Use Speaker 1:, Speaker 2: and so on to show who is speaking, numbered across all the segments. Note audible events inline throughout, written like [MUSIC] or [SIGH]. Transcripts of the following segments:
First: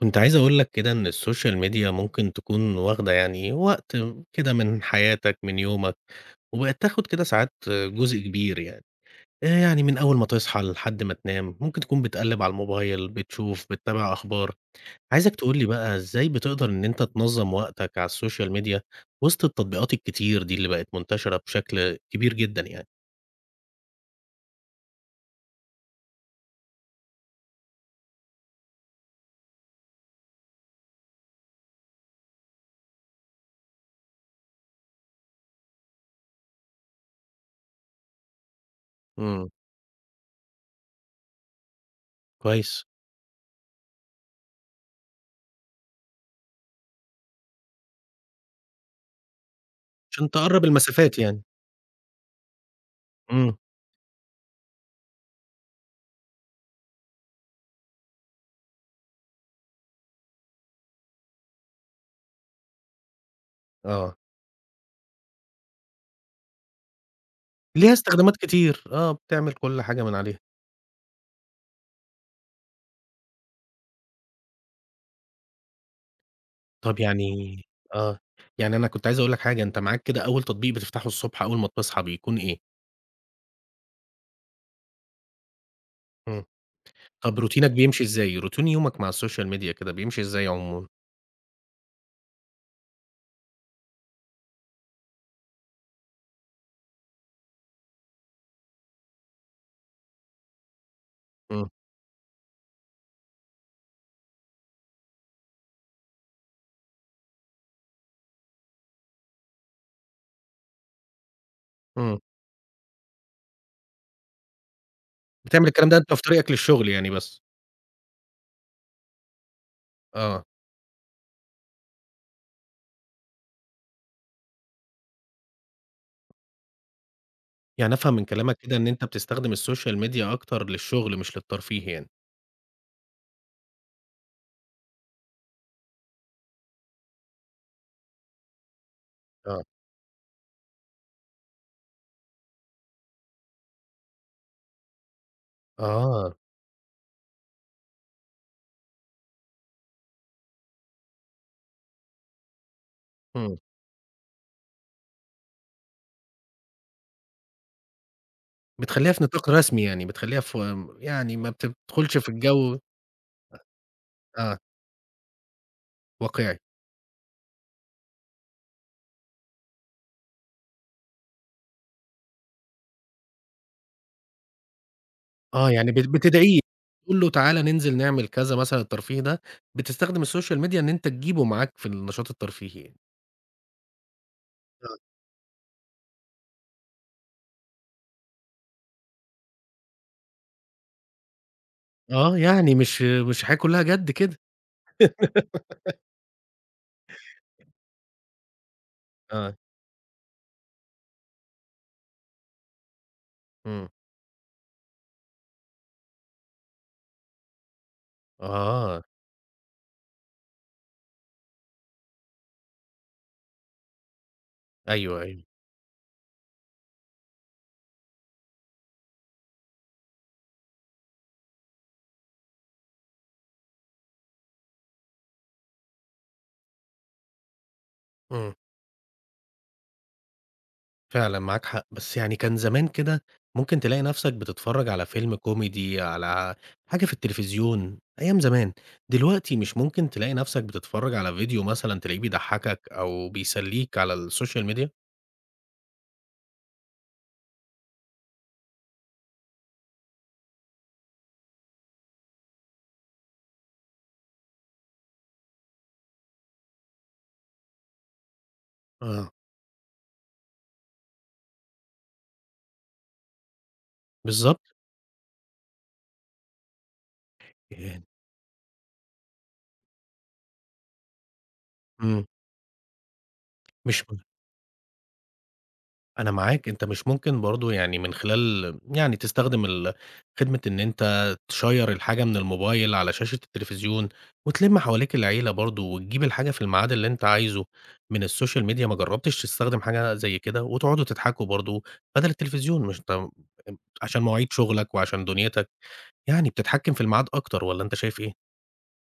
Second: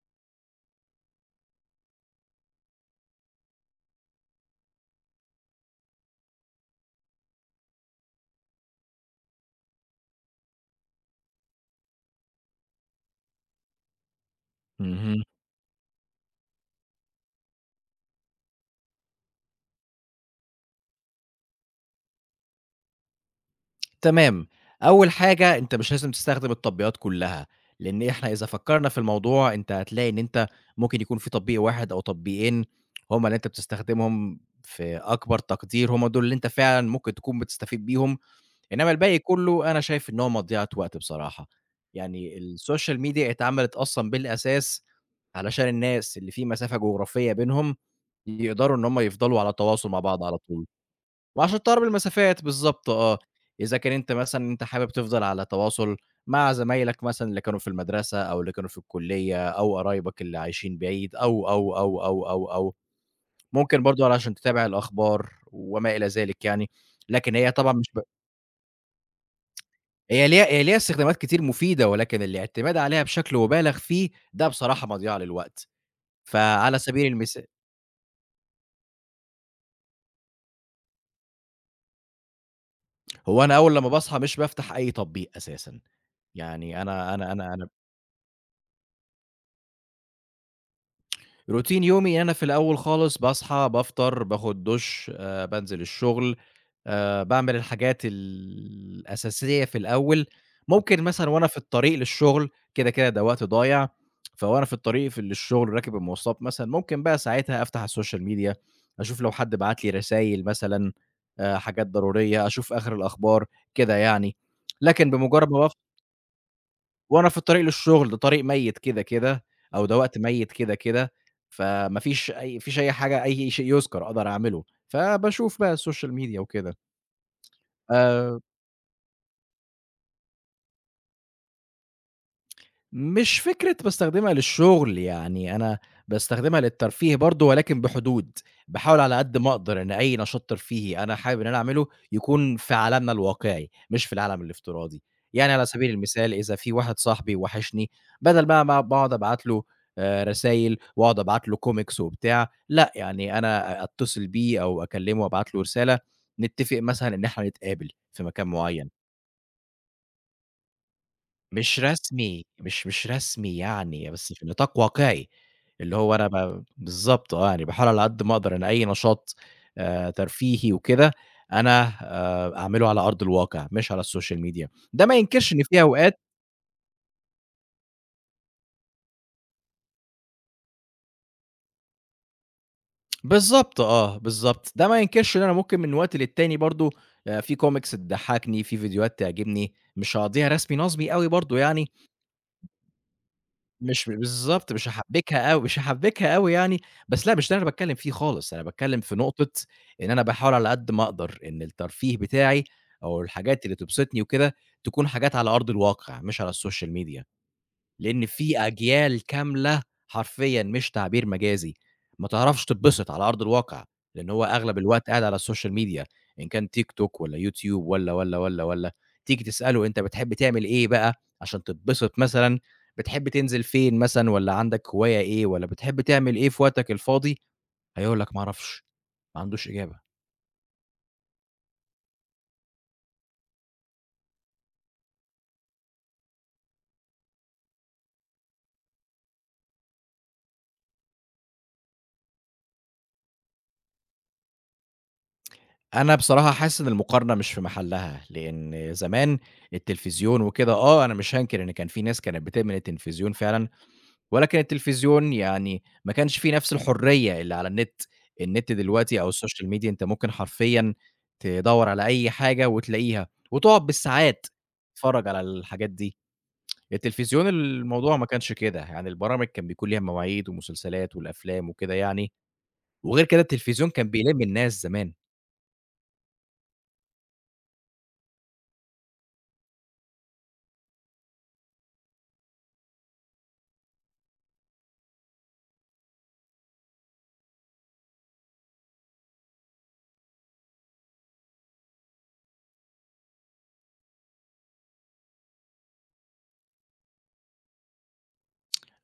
Speaker 1: كنت عايز أقول لك كده إن السوشيال ميديا ممكن تكون واخدة يعني وقت كده من حياتك، من يومك، وبقت تاخد كده ساعات جزء كبير يعني. يعني من أول ما تصحى لحد ما تنام، ممكن تكون بتقلِّب على الموبايل، بتشوف، بتتابع أخبار.
Speaker 2: اهم.
Speaker 1: عايزك تقول لي بقى إزاي بتقدر إن أنت تنظّم وقتك على السوشيال ميديا وسط التطبيقات الكتير دي اللي بقت منتشرة بشكل كبير جدًا يعني؟
Speaker 2: تمام. أول حاجة أنت مش لازم تستخدم التطبيقات كلّها، لإن إحنا إذا فكّرنا في الموضوع أنت هتلاقي إن أنت ممكن يكون في تطبيق واحد أو تطبيقين هُم اللي أنت بتستخدمهم في أكبر تقدير، هُم دول اللي أنت فعلًا ممكن تكون بتستفيد بيهم، إنّما الباقي
Speaker 1: إمم،
Speaker 2: كلّه أنا شايف إن هو مضيعة وقت بصراحة. يعني
Speaker 1: كويس،
Speaker 2: السوشيال ميديا اتعملت أصلًا بالأساس علشان الناس اللي في مسافة جغرافية بينهم يقدروا إن هُم يفضلوا على تواصل مع بعض
Speaker 1: عشان
Speaker 2: على
Speaker 1: تقرّب
Speaker 2: طول.
Speaker 1: المسافات يعني.
Speaker 2: وعشان تقرّب المسافات بالضبط آه.
Speaker 1: إمم،
Speaker 2: إذا كان أنت مثلًا أنت حابب تفضل على تواصل مع زمايلك مثلًا اللي كانوا في المدرسة أو اللي كانوا في الكلية أو قرايبك اللي عايشين بعيد أو، أو، أو، أو، أو، أو. ممكن برضه
Speaker 1: آه،
Speaker 2: علشان تتابع الأخبار وما إلى ذلك يعني. لكن هي طبعًا مش
Speaker 1: ليها
Speaker 2: ب
Speaker 1: استخدامات كتير، آه، بتعمل كل حاجة من
Speaker 2: هي
Speaker 1: عليها.
Speaker 2: ليها هي ليها استخدامات كتير مفيدة، ولكن الاعتماد عليها بشكل مبالغ فيه ده بصراحة مضيعة للوقت. فعلى
Speaker 1: طب
Speaker 2: سبيل المثال
Speaker 1: يعني آه. يعني أنا كنت عايز أقول لك حاجة، أنت معاك كده أول تطبيق بتفتحه الصبح أول ما بتصحى بيكون إيه؟
Speaker 2: هو أنا أول لمّا باصحى مش بافتح أي تطبيق أساسًا.
Speaker 1: إمم.
Speaker 2: يعني أنا أنا
Speaker 1: طب
Speaker 2: أنا أنا
Speaker 1: روتينك بيمشي إزاي؟ روتين يومك مع السوشيال ميديا كده بيمشي إزاي عمومًا؟
Speaker 2: روتين يومي إن أنا في الأول خالص باصحى، بافطر، باخد دُش، بانزل الشغل، باعمل الحاجات الأساسية في الأول، ممكن مثلًا وأنا في
Speaker 1: إمم.
Speaker 2: الطريق للشغل كده، كده ده وقت ضايع، فوأنا في الطريق للشغل راكب المواصلات مثلًا، ممكن بقى ساعتها أفتح السوشيال ميديا، أشوف لو حد بعت لي رسايل مثلًا، حاجات
Speaker 1: إمم.
Speaker 2: ضرورية، أشوف آخر الأخبار، كده يعني. لكن بمجرد ما
Speaker 1: بتعمل الكلام ده أنت في طريقك للشغل يعني
Speaker 2: وأنا في
Speaker 1: بس؟
Speaker 2: الطريق للشغل، ده طريق ميت كده، كده، أو ده وقت
Speaker 1: آه.
Speaker 2: ميت كده، كده، فما فيش أي ما فيش أي حاجة أي شيء يُذكر أقدر أعمله، فباشوف بقى السوشيال ميديا وكده.
Speaker 1: يعني أفهم من
Speaker 2: آآ
Speaker 1: كلامك كده إن أنت بتستخدم السوشيال ميديا أكتر للشغل مش للترفيه يعني.
Speaker 2: مش فكرة باستخدمها للشغل، يعني أنا باستخدمها للترفيه برضه ولكن بحدود، باحاول على قد ما
Speaker 1: آه.
Speaker 2: أقدر إن أي نشاط ترفيهي أنا حابب إن أنا أعمله يكون في عالمنا الواقعي، مش في العالم الافتراضي، يعني على سبيل المثال
Speaker 1: آه.
Speaker 2: إذا في واحد صاحبي وحشني بدل بقى ما باقعد أبعت له رسايل وأقعد أبعت له comics وبتاع، لأ يعني
Speaker 1: إمم.
Speaker 2: أنا أتصل بيه أو أكلمه وأبعت له رسالة، نتفق مثلًا إن إحنا نتقابل في مكان معين.
Speaker 1: بتخلّيها في نطاق رسمي يعني، بتخلّيها في يعني ما
Speaker 2: مش
Speaker 1: بتدخلش في
Speaker 2: رسمي،
Speaker 1: الجو
Speaker 2: مش رسمي يعني، بس في
Speaker 1: آه.
Speaker 2: نطاق واقعي، اللي هو أنا
Speaker 1: واقعي.
Speaker 2: ب بالضبط آه، يعني باحاول على قد ما أقدر إن أي نشاط ترفيهي وكده، أنا أعمله على أرض الواقع، مش على السوشيال ميديا، ده ما ينكرش إن
Speaker 1: آه،
Speaker 2: في
Speaker 1: يعني بت
Speaker 2: أوقات
Speaker 1: بتدعيه، تقول له تعالَ ننزل نعمل كذا مثلًا الترفيه ده، بتستخدم الSocial media إن أنت تجيبه معاك في النشاط الترفيهي يعني.
Speaker 2: بالضبط آه، بالضبط، ده
Speaker 1: آه،
Speaker 2: ما ينكرش إن أنا ممكن من وقت للتاني برضه في comics تضحّكني، في فيديوهات تعجبني، مش هاقضيها رسمي نَصْبي أوي برضه يعني.
Speaker 1: آه يعني مش حاجة كلّها
Speaker 2: مش
Speaker 1: جَد كده.
Speaker 2: بالضبط، مش هاحبّكها أوي، مش
Speaker 1: [LAUGHS]
Speaker 2: هاحبّكها أوي يعني، بس لأ مش ده اللي أنا باتكلّم فيه خالص، أنا باتكلّم في
Speaker 1: آه،
Speaker 2: نقطة إن أنا باحاول على قد ما أقدر إن الترفيه بتاعي أو الحاجات اللي
Speaker 1: إمم،
Speaker 2: تبسطني وكده، تكون حاجات على أرض الواقع مش على السوشيال ميديا. لإن في
Speaker 1: آه،
Speaker 2: أجيال كاملة حرفيًا مش تعبير مجازي، ما تعرفش تتبسط على أرض الواقع، لإن هو أغلب الوقت قاعد
Speaker 1: أيوه،
Speaker 2: على
Speaker 1: أيوه،
Speaker 2: الSocial media إن كان TikTok والّا YouTube والّا، والّا، والّا، والّا. تيجي تسأله أنت بتحب تعمل إيه بقى عشان تتبسط مثلًا، بتحب تنزل فين مثلًا والّا عندك هواية إيه والّا بتحب تعمل إيه في وقتك الفاضي؟ هيقول لك ما
Speaker 1: إمم،
Speaker 2: أعرفش، ما عندوش إجابة.
Speaker 1: فعلًا معاك حق، بس يعني كان زمان كده ممكن تلاقي نفْسك بتتفرّج على فيلم كوميدي، على حاجة في التلفزيون أيام زمان، دلوقتي مش ممكن تلاقي نفْسك بتتفرّج على فيديو مثلًا تلاقيه بيضحّكك أو بيسلّيك على الSocial media؟
Speaker 2: أنا بصراحة حاسس إن المقارنة مش في محلها، لإن زمان التلفزيون وكده آه، أنا مش هانكر إن كان في ناس كانت بتدمن التلفزيون فعلًا. ولكن التلفزيون يعني ما كانش فيه نفس الحرية اللي على النت، النت دلوقتي أو
Speaker 1: آه،
Speaker 2: الSocial media أنت ممكن حرفيًا تدوّر على أي حاجة وتلاقيها، وتقعد بالساعات
Speaker 1: بالضبط.
Speaker 2: تتفرّج على الحاجات دي. التلفزيون الموضوع ما كانش كده، يعني البرامج كان بيكون ليها مواعيد ومسلسلات والأفلام وكده
Speaker 1: إمم.
Speaker 2: يعني، وغير كده التلفزيون
Speaker 1: مش
Speaker 2: كان
Speaker 1: م
Speaker 2: بيلِم الناس زمان.
Speaker 1: أنا معاك، أنت مش ممكن برضه يعني من خلال يعني تستخدم ال خدمة إن أنت تشيّر الحاجة من الموبايل على شاشة التلفزيون وتلِم حواليك العيلة برضه وتجيب الحاجة في الميعاد اللي أنت عايزه من السوشيال ميديا، ما جرّبتش تستخدم حاجة زي كده وتقعدوا تضحكوا برضه بدل التلفزيون؟ مش أنت عشان مواعيد شغلك وعشان دنيتك، يعني بتتحكّم في الميعاد أكتر والّا أنت شايف إيه؟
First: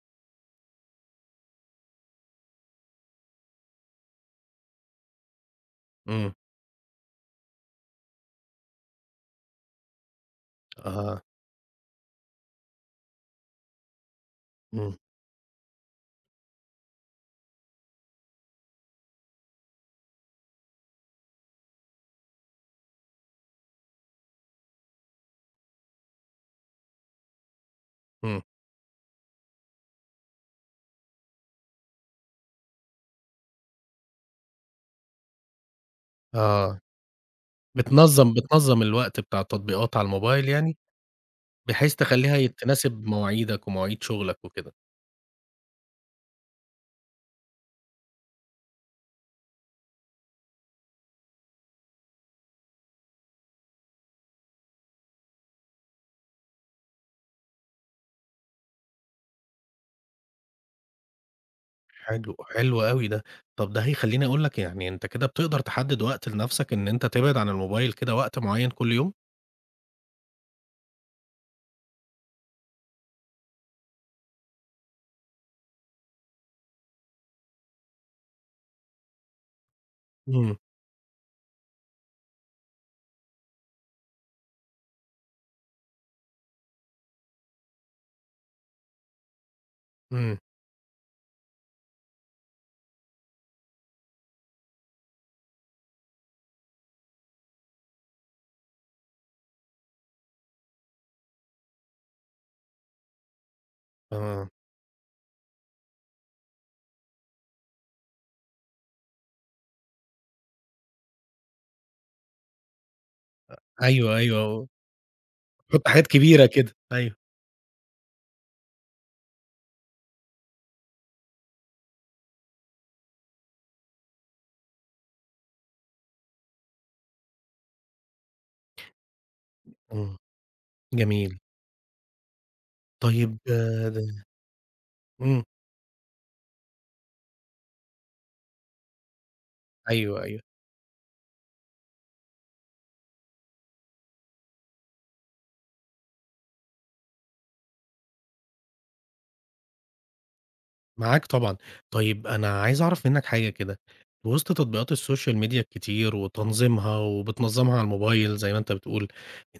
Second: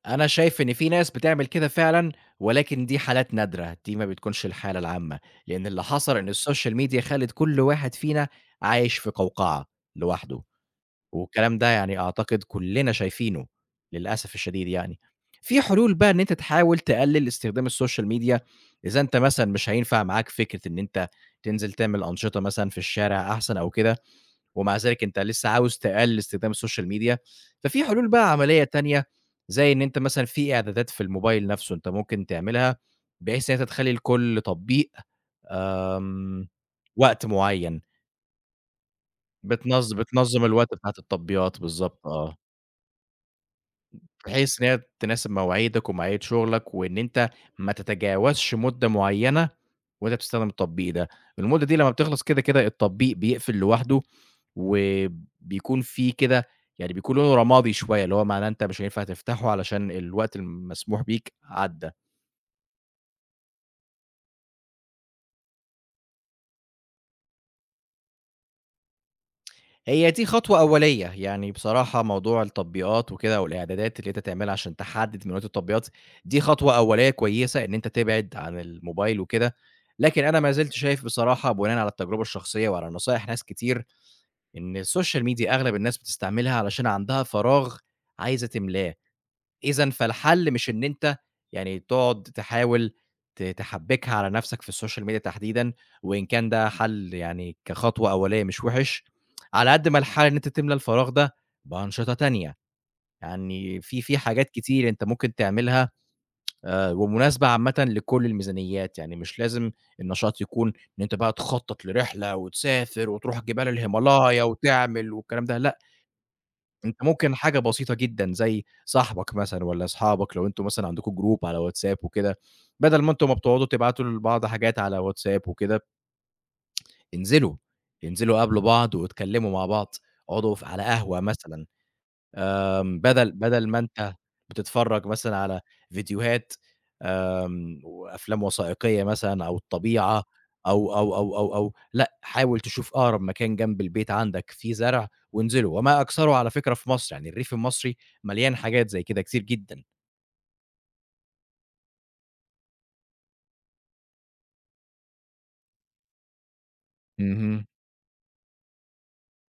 Speaker 2: أنا شايف إن في ناس بتعمل كده فعلًا، ولكن دي حالات نادرة، دي ما بتكونش الحالة العامة، لإن اللي حصل إن
Speaker 1: إمم.
Speaker 2: السوشيال ميديا خلِّت كل واحد فينا عايش في قوقعة لوحده،
Speaker 1: آه.
Speaker 2: والكلام ده يعني أعتقد كلنا شايفينه للأسف الشديد
Speaker 1: إمم.
Speaker 2: يعني. في حلول بقى إن أنت تحاول تقلِّل استخدام السوشيال ميديا، إذا أنت مثلًا مش هينفع معاك فكرة إن أنت تنزل تعمل أنشطة مثلًا في الشارع أحسن أو كده. ومع ذلك أنت لسه عاوز تقلل استخدام السوشيال ميديا، ففي حلول بقى
Speaker 1: إمم.
Speaker 2: عملية تانية، زي إن أنت مثلًا في إعدادات في الموبايل نفسه أنت ممكن تعملها، بحيث إن أنت تخلّي لكل تطبيق آمم،
Speaker 1: آه.
Speaker 2: وقت معين،
Speaker 1: بتنظّم الوقت بتاع التطبيقات على
Speaker 2: بتنظم
Speaker 1: الموبايل
Speaker 2: الوقت
Speaker 1: يعني؟
Speaker 2: بتاعة التطبيقات،
Speaker 1: بحيث
Speaker 2: بالضبط، آه.
Speaker 1: تخلّيها ي تناسب مواعيدك ومواعيد شغلك
Speaker 2: بحيث إن
Speaker 1: وكده،
Speaker 2: هي تناسب مواعيدك ومواعيد شغلك، وإن أنت ما تتجاوزش مدة معيّنة وأنت بتستخدم التطبيق ده، المدة دي لمّا بتخلص كده، كده التطبيق بيقفل لوحده، وبيكون في كده يعني بيكون لونه رمادي شوية، اللي هو معناه أنت مش هينفع تفتحه علشان الوقت المسموح بيك عدّى.
Speaker 1: حلو، حلو أوي ده. طب ده هيخلّيني أقول لك يعني أنت كده بتقدر تحدد وقت لنفسك إن أنت تبعد عن الموبايل كده وقت معيّن كل يوم؟
Speaker 2: هي دي خطوة أولية، يعني بصراحة موضوع التطبيقات وكده والإعدادات اللي أنت تعملها عشان تحدد مكونات التطبيقات، دي خطوة أولية كويسة إن أنت تبعد عن الموبايل وكده، لكن أنا ما
Speaker 1: إمم،
Speaker 2: زلت شايف بصراحة بناءً على التجربة الشخصية وعلى نصايح ناس كتير، إن السوشيال ميديا أغلب الناس بتستعملها علشان عندها فراغ عايزة تملاه. إذًا
Speaker 1: إمم،
Speaker 2: فالحل مش إن أنت يعني تقعد تحاول تحبّكها على نَفْسك في الSocial Media تحديدًا، وإن كان ده حل يعني كخطوة أولية مش وِحِش، على قد ما الحل إن أنت تملى الفراغ ده بأنشطة تانية، يعني في
Speaker 1: آه،
Speaker 2: حاجات كتير أنت ممكن تعملها ومناسبة عامةً لكل الميزانيات، يعني مش لازم النشاط يكون إن أنت بقى تخطّط لرحلة وتسافر وتروح جبال
Speaker 1: أيوه،
Speaker 2: الهيمالايا
Speaker 1: أيوه،
Speaker 2: وتعمل والكلام ده لأ،
Speaker 1: تحط حاجات كبيرة كده،
Speaker 2: أنت
Speaker 1: أيوه،
Speaker 2: ممكن حاجة بسيطة جدًا زي صاحبك مثلًا والّا أصحابك لو أنتم مثلًا عندكم جروب على واتساب وكده، بدل ما أنتم ما بتقعدوا تبعتوا لبعض حاجات على واتساب وكده، انزلوا، انزلوا قابلوا بعض واتكلموا مع بعض،
Speaker 1: إمم،
Speaker 2: اقعدوا ف على قهوة
Speaker 1: جميل.
Speaker 2: مثلًا، بدل
Speaker 1: طيب
Speaker 2: بدل ما
Speaker 1: آه،
Speaker 2: أنت
Speaker 1: ده
Speaker 2: بتتفرج مثلًا
Speaker 1: إمم،
Speaker 2: على فيديوهات آمم، وأفلام وثائقية مثلًا أو الطبيعة
Speaker 1: أيوه، أيوه.
Speaker 2: أو، أو، أو، أو، أو، لأ، حاول تشوف أقرب مكان جنب البيت عندك فيه زرع وانزله، وما أكثره على فكرة في مصر، يعني الريف المصري مليان حاجات زي كده كتير جدًا.
Speaker 1: معاك طبعًا. طيب أنا عايز أعرف منّك حاجة كده، في وسط تطبيقات السوشيال ميديا الكتير وتنظيمها
Speaker 2: اهم.
Speaker 1: وبتنظّمها على الموبايل زي ما أنت بتقول،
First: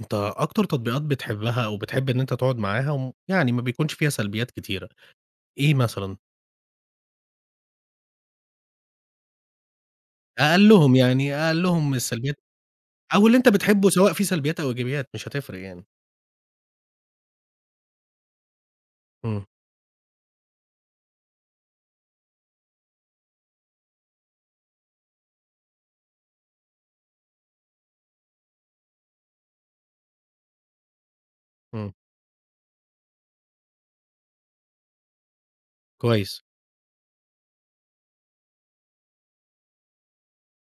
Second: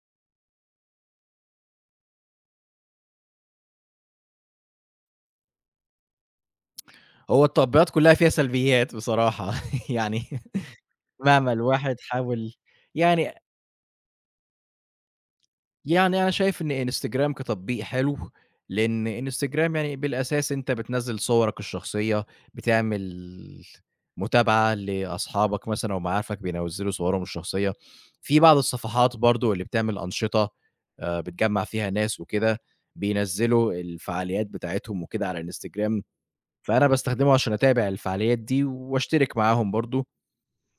Speaker 1: أنت أكتر تطبيقات بتحبها أو بتحب إن أنت تقعد معاها وم يعني ما بيكونش فيها سلبيات كتيرة، إيه مثلًا؟
Speaker 2: هو التطبيقات كلها فيها سلبيات بصراحة، [LAUGHS] يعني مهما
Speaker 1: أقلّهم
Speaker 2: الواحد
Speaker 1: السلبيات
Speaker 2: حاول
Speaker 1: أو
Speaker 2: يعني
Speaker 1: اللي أنت بتحبه سواء في سلبيات أو إيجابيات مش هتفرق يعني.
Speaker 2: يعني أنا شايف إن إنستجرام كتطبيق حلو، لإن
Speaker 1: إمم،
Speaker 2: إنستجرام يعني بالأساس أنت بتنزّل صورك الشخصية، بتعمل متابعة لأصحابك مثلًا أو معارفك بينزّلوا صورهم الشخصية، في بعض الصفحات برضه اللي بتعمل أنشطة بتجمّع فيها
Speaker 1: إمم،
Speaker 2: ناس وكده، بينزّلوا الفعاليات بتاعتهم وكده على إنستجرام،
Speaker 1: كويس.
Speaker 2: فأنا باستخدمه عشان أتابع الفعاليات دي وأشترك معاهم برضه،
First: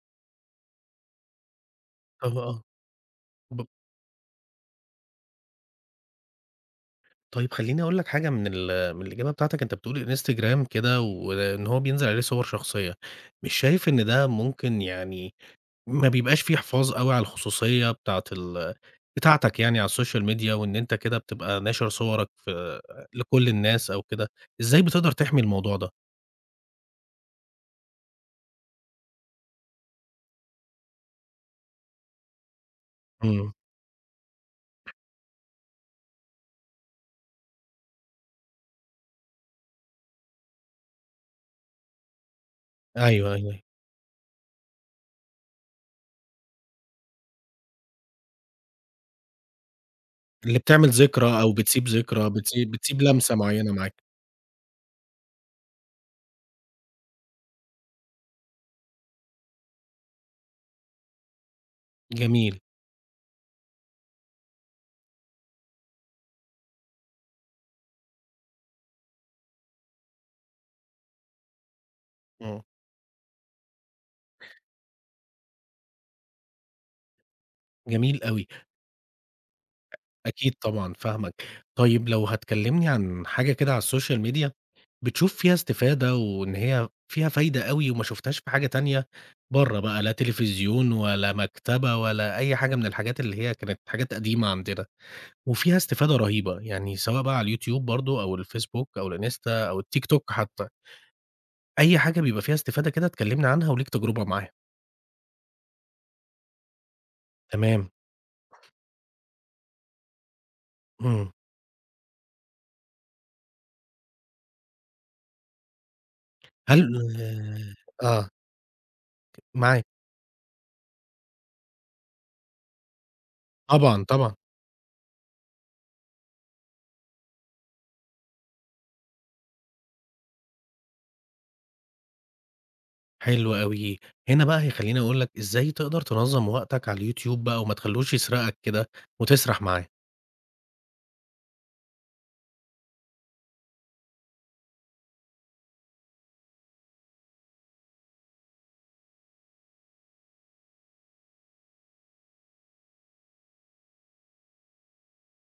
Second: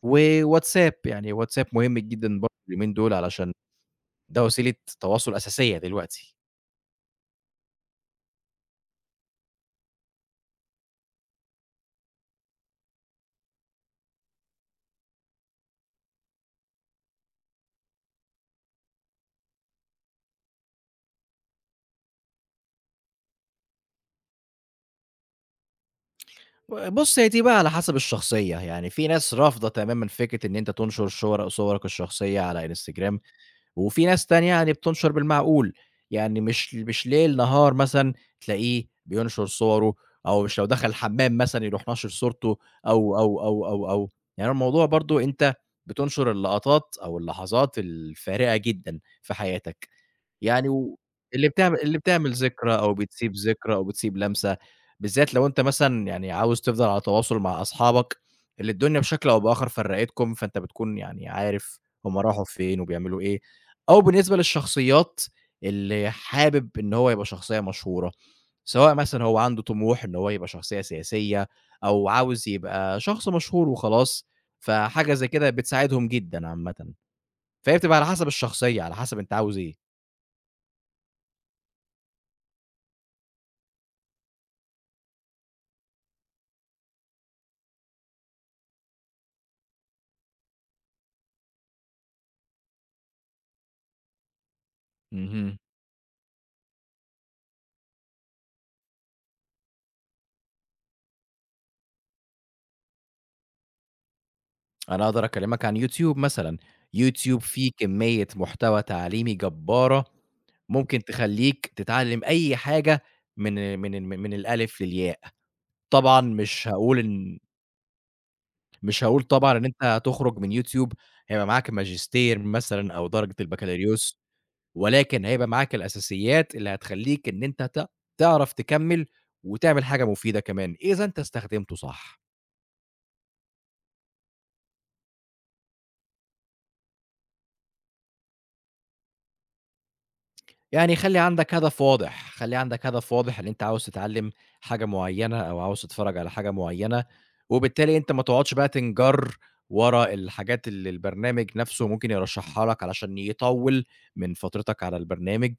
Speaker 2: وواتساب يعني واتساب مهم
Speaker 1: آه،
Speaker 2: جدًا برضه
Speaker 1: آه.
Speaker 2: اليومين دول علشان
Speaker 1: ب
Speaker 2: ده وسيلة تواصل أساسية دلوقتي.
Speaker 1: طيب خلّيني أقول لك حاجة من الإجابة بتاعتك، أنت بتقول Instagram كده وإن هو بينزل عليه صور شخصية، مش شايف إن ده ممكن يعني ما بيبقاش في حفاظ أوي على الخصوصية بتاعة ال بتاعتك يعني على الSocial Media وإن أنت كده بتبقى ناشر صورك في لكل الناس أو كده، إزاي بتقدر تحمي الموضوع ده؟
Speaker 2: بُص، هي دي بقى على حسب الشخصية، يعني في ناس رافضة تمامًا فكرة إن أنت تنشر شور صورك الشخصية على Instagram،
Speaker 1: إمم،
Speaker 2: وفي ناس تانية يعني بتنشر بالمعقول، يعني مش ليل نهار مثلًا تلاقيه بينشر صوره، أو مش لو دخل الحمام مثلًا يروح ناشر صورته أو،
Speaker 1: أيوه،
Speaker 2: أو،
Speaker 1: أيوه،
Speaker 2: أو، أو، أو، يعني الموضوع برضه أنت بتنشر اللقطات أو اللحظات الفارقة جدًا في حياتك.
Speaker 1: اللي
Speaker 2: يعني
Speaker 1: بتعمل
Speaker 2: و
Speaker 1: ذكرى
Speaker 2: اللي
Speaker 1: أو
Speaker 2: بتعمل
Speaker 1: بتسيب
Speaker 2: اللي
Speaker 1: ذكرى،
Speaker 2: بتعمل
Speaker 1: بتسيب
Speaker 2: ذكرى أو
Speaker 1: بتسيب
Speaker 2: بتسيب
Speaker 1: لمسة معيّنة
Speaker 2: ذكرى أو
Speaker 1: معاك،
Speaker 2: بتسيب لمسة، بالذات لو أنت مثلًا يعني عاوز تفضل على تواصل مع أصحابك اللي الدنيا بشكل أو بآخر فرّقتكم، فأنت بتكون يعني عارف هُم راحوا
Speaker 1: جميل،
Speaker 2: فين وبيعملوا إيه، أو بالنسبة للشخصيات اللي حابب إن هو يبقى شخصية مشهورة، سواء مثلًا هو عنده طموح إن هو يبقى شخصية سياسية أو عاوز
Speaker 1: إمم،
Speaker 2: يبقى شخص مشهور وخلاص، فحاجة زي كده بتساعدهم جدًا عامةً، فهي بتبقى على
Speaker 1: جميل
Speaker 2: حسب
Speaker 1: أوي.
Speaker 2: الشخصية، على حسب أنت عاوز إيه.
Speaker 1: أكيد طبعًا فاهمك. طيب لو هتكلمني عن حاجة كده على السوشيال ميديا بتشوف فيها استفادة وإن هي فيها فايدة أوي وما شُفتهاش في حاجة تانية برّه بقى، لا تليفزيون ولا مكتبة ولا أي حاجة من الحاجات اللي هي كانت حاجات قديمة عندنا،
Speaker 2: اهم.
Speaker 1: وفيها استفادة رهيبة، يعني سواء بقى على اليوتيوب برضه أو الفيسبوك أو الإنستا أو التيك توك حتى، أي حاجة بيبقى فيها استفادة كده اتكلمنا عنها وليك تجربة معاها.
Speaker 2: أنا أقدر أكلّمك عن يوتيوب مثلًا، يوتيوب فيه
Speaker 1: تمام،
Speaker 2: كمية محتوى تعليمي جبّارة، ممكن
Speaker 1: إمم.
Speaker 2: تخلّيك تتعلّم أي حاجة من الألف للياء، طبعًا مش
Speaker 1: هل
Speaker 2: هاقول إن
Speaker 1: آه،
Speaker 2: مش هاقول طبعًا إن أنت
Speaker 1: معاك.
Speaker 2: هتخرج من يوتيوب هيبقى معاك ماجستير مثلًا أو درجة
Speaker 1: طبعًا،
Speaker 2: البكالوريوس،
Speaker 1: طبعًا.
Speaker 2: ولكن هيبقى معاك الأساسيات اللي هتخلّيك إن أنت ت تعرف تكمّل وتعمل حاجة مفيدة كمان، إذا أنت استخدمته صح.
Speaker 1: حلو أوي. هنا بقى هيخلّيني أقول لك إزاي تقدر تنظّم وقتك على اليوتيوب بقى وما تخلّوش يسرقك كده وتسرح معاه.
Speaker 2: يعني خلّي عندك هدف واضح، خلّي عندك هدف واضح إن أنت عاوز تتعلّم حاجة معيّنة أو عاوز تتفرّج على حاجة معيّنة، وبالتالي أنت ما تقعدش بقى تنجَر ورا الحاجات اللي البرنامج نَفْسه ممكن يرشّحها لك علشان يطوِّل من فترتك على البرنامج،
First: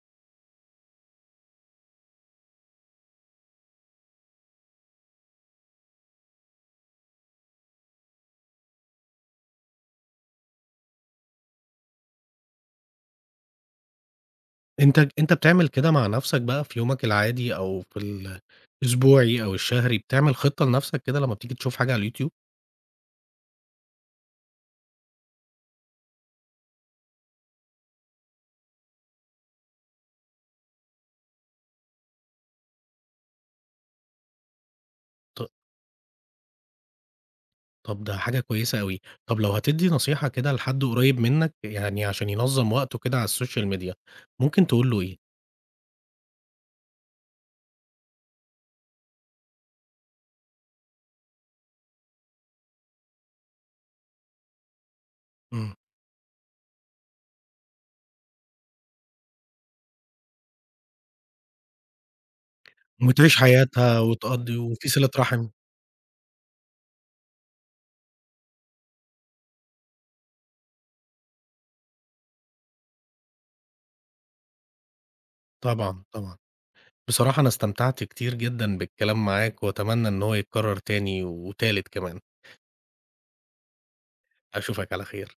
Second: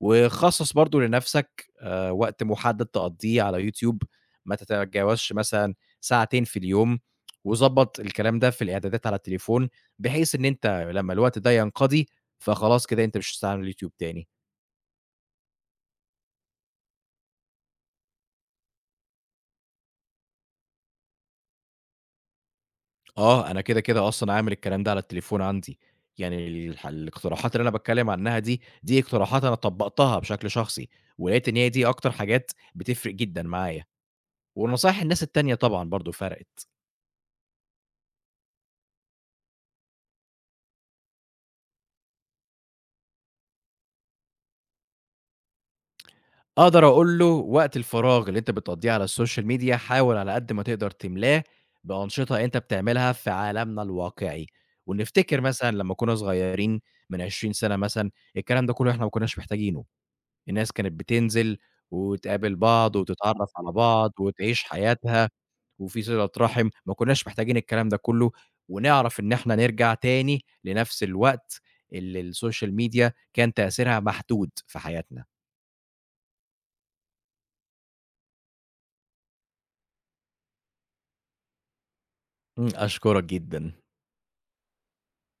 Speaker 2: وخصّص برضه لنَفْسك وقت محدّد تقضّيه على YouTube، ما تتجاوزش مثلًا ساعتين في اليوم، وضبّط الكلام ده في الإعدادات على التليفون، بحيث إن أنت لمّا الوقت ده ينقضي، فخلاص كده أنت مش هتستعمل الYouTube تاني.
Speaker 1: أنت بتعمل كده مع نَفْسك بقى في يومك العادي أو في الأسبوعي أو الشهري، بتعمل خطة لنَفْسك كده لمّا بتيجي تشوف حاجة على اليوتيوب؟
Speaker 2: آه، أنا كده، كده أصلًا عامل الكلام ده على التليفون عندي، يعني الح الاقتراحات اللي أنا باتكلّم عنها دي، دي اقتراحات أنا طبّقتها بشكل شخصي، ولقيت إن هي دي أكتر حاجات بتفرق جدًا معايا، ونصايح الناس
Speaker 1: ط
Speaker 2: التانية طبعًا برضه فرقِت.
Speaker 1: طب ده حاجة كويسة أوي. طب لو هتدّي نصيحة كده لحد قريب منّك يعني عشان ينظّم وقته كده على السوشيال ميديا، ممكن تقول له إيه؟
Speaker 2: أقدر أقول له وقت الفراغ اللي أنت بتقضّيه على السوشيال ميديا حاول على قد ما تقدر تملاه بأنشطة أنت بتعملها في عالمنا الواقعي، ونفتكر
Speaker 1: إمم.
Speaker 2: مثلًا لمّا كنا صغيّرين من 20 سَنة مثلًا، الكلام ده كلّه إحنا ما كناش محتاجينه. الناس كانت بتنزل وتقابل بعض
Speaker 1: وتعيش
Speaker 2: وتتعرّف على
Speaker 1: حياتها
Speaker 2: بعض
Speaker 1: وتقضّي
Speaker 2: وتعيش
Speaker 1: وفي صِلة
Speaker 2: حياتها
Speaker 1: رحم.
Speaker 2: وفي صِلة رحم، ما كُناش محتاجين الكلام ده كُلّه ونعرف إن إحنا نرجع تاني لنفس الوقت اللي السوشيال ميديا كان تأثيرها محدود في حياتنا.
Speaker 1: طبعًا، طبعًا. بصراحة أنا استمتعت كتير جدًا بالكلام معاك، وأتمنى إن هو يتكرر تاني وتالت كمان،
Speaker 2: إمم، أشكرك جدًا.
Speaker 1: أشوفك على خير.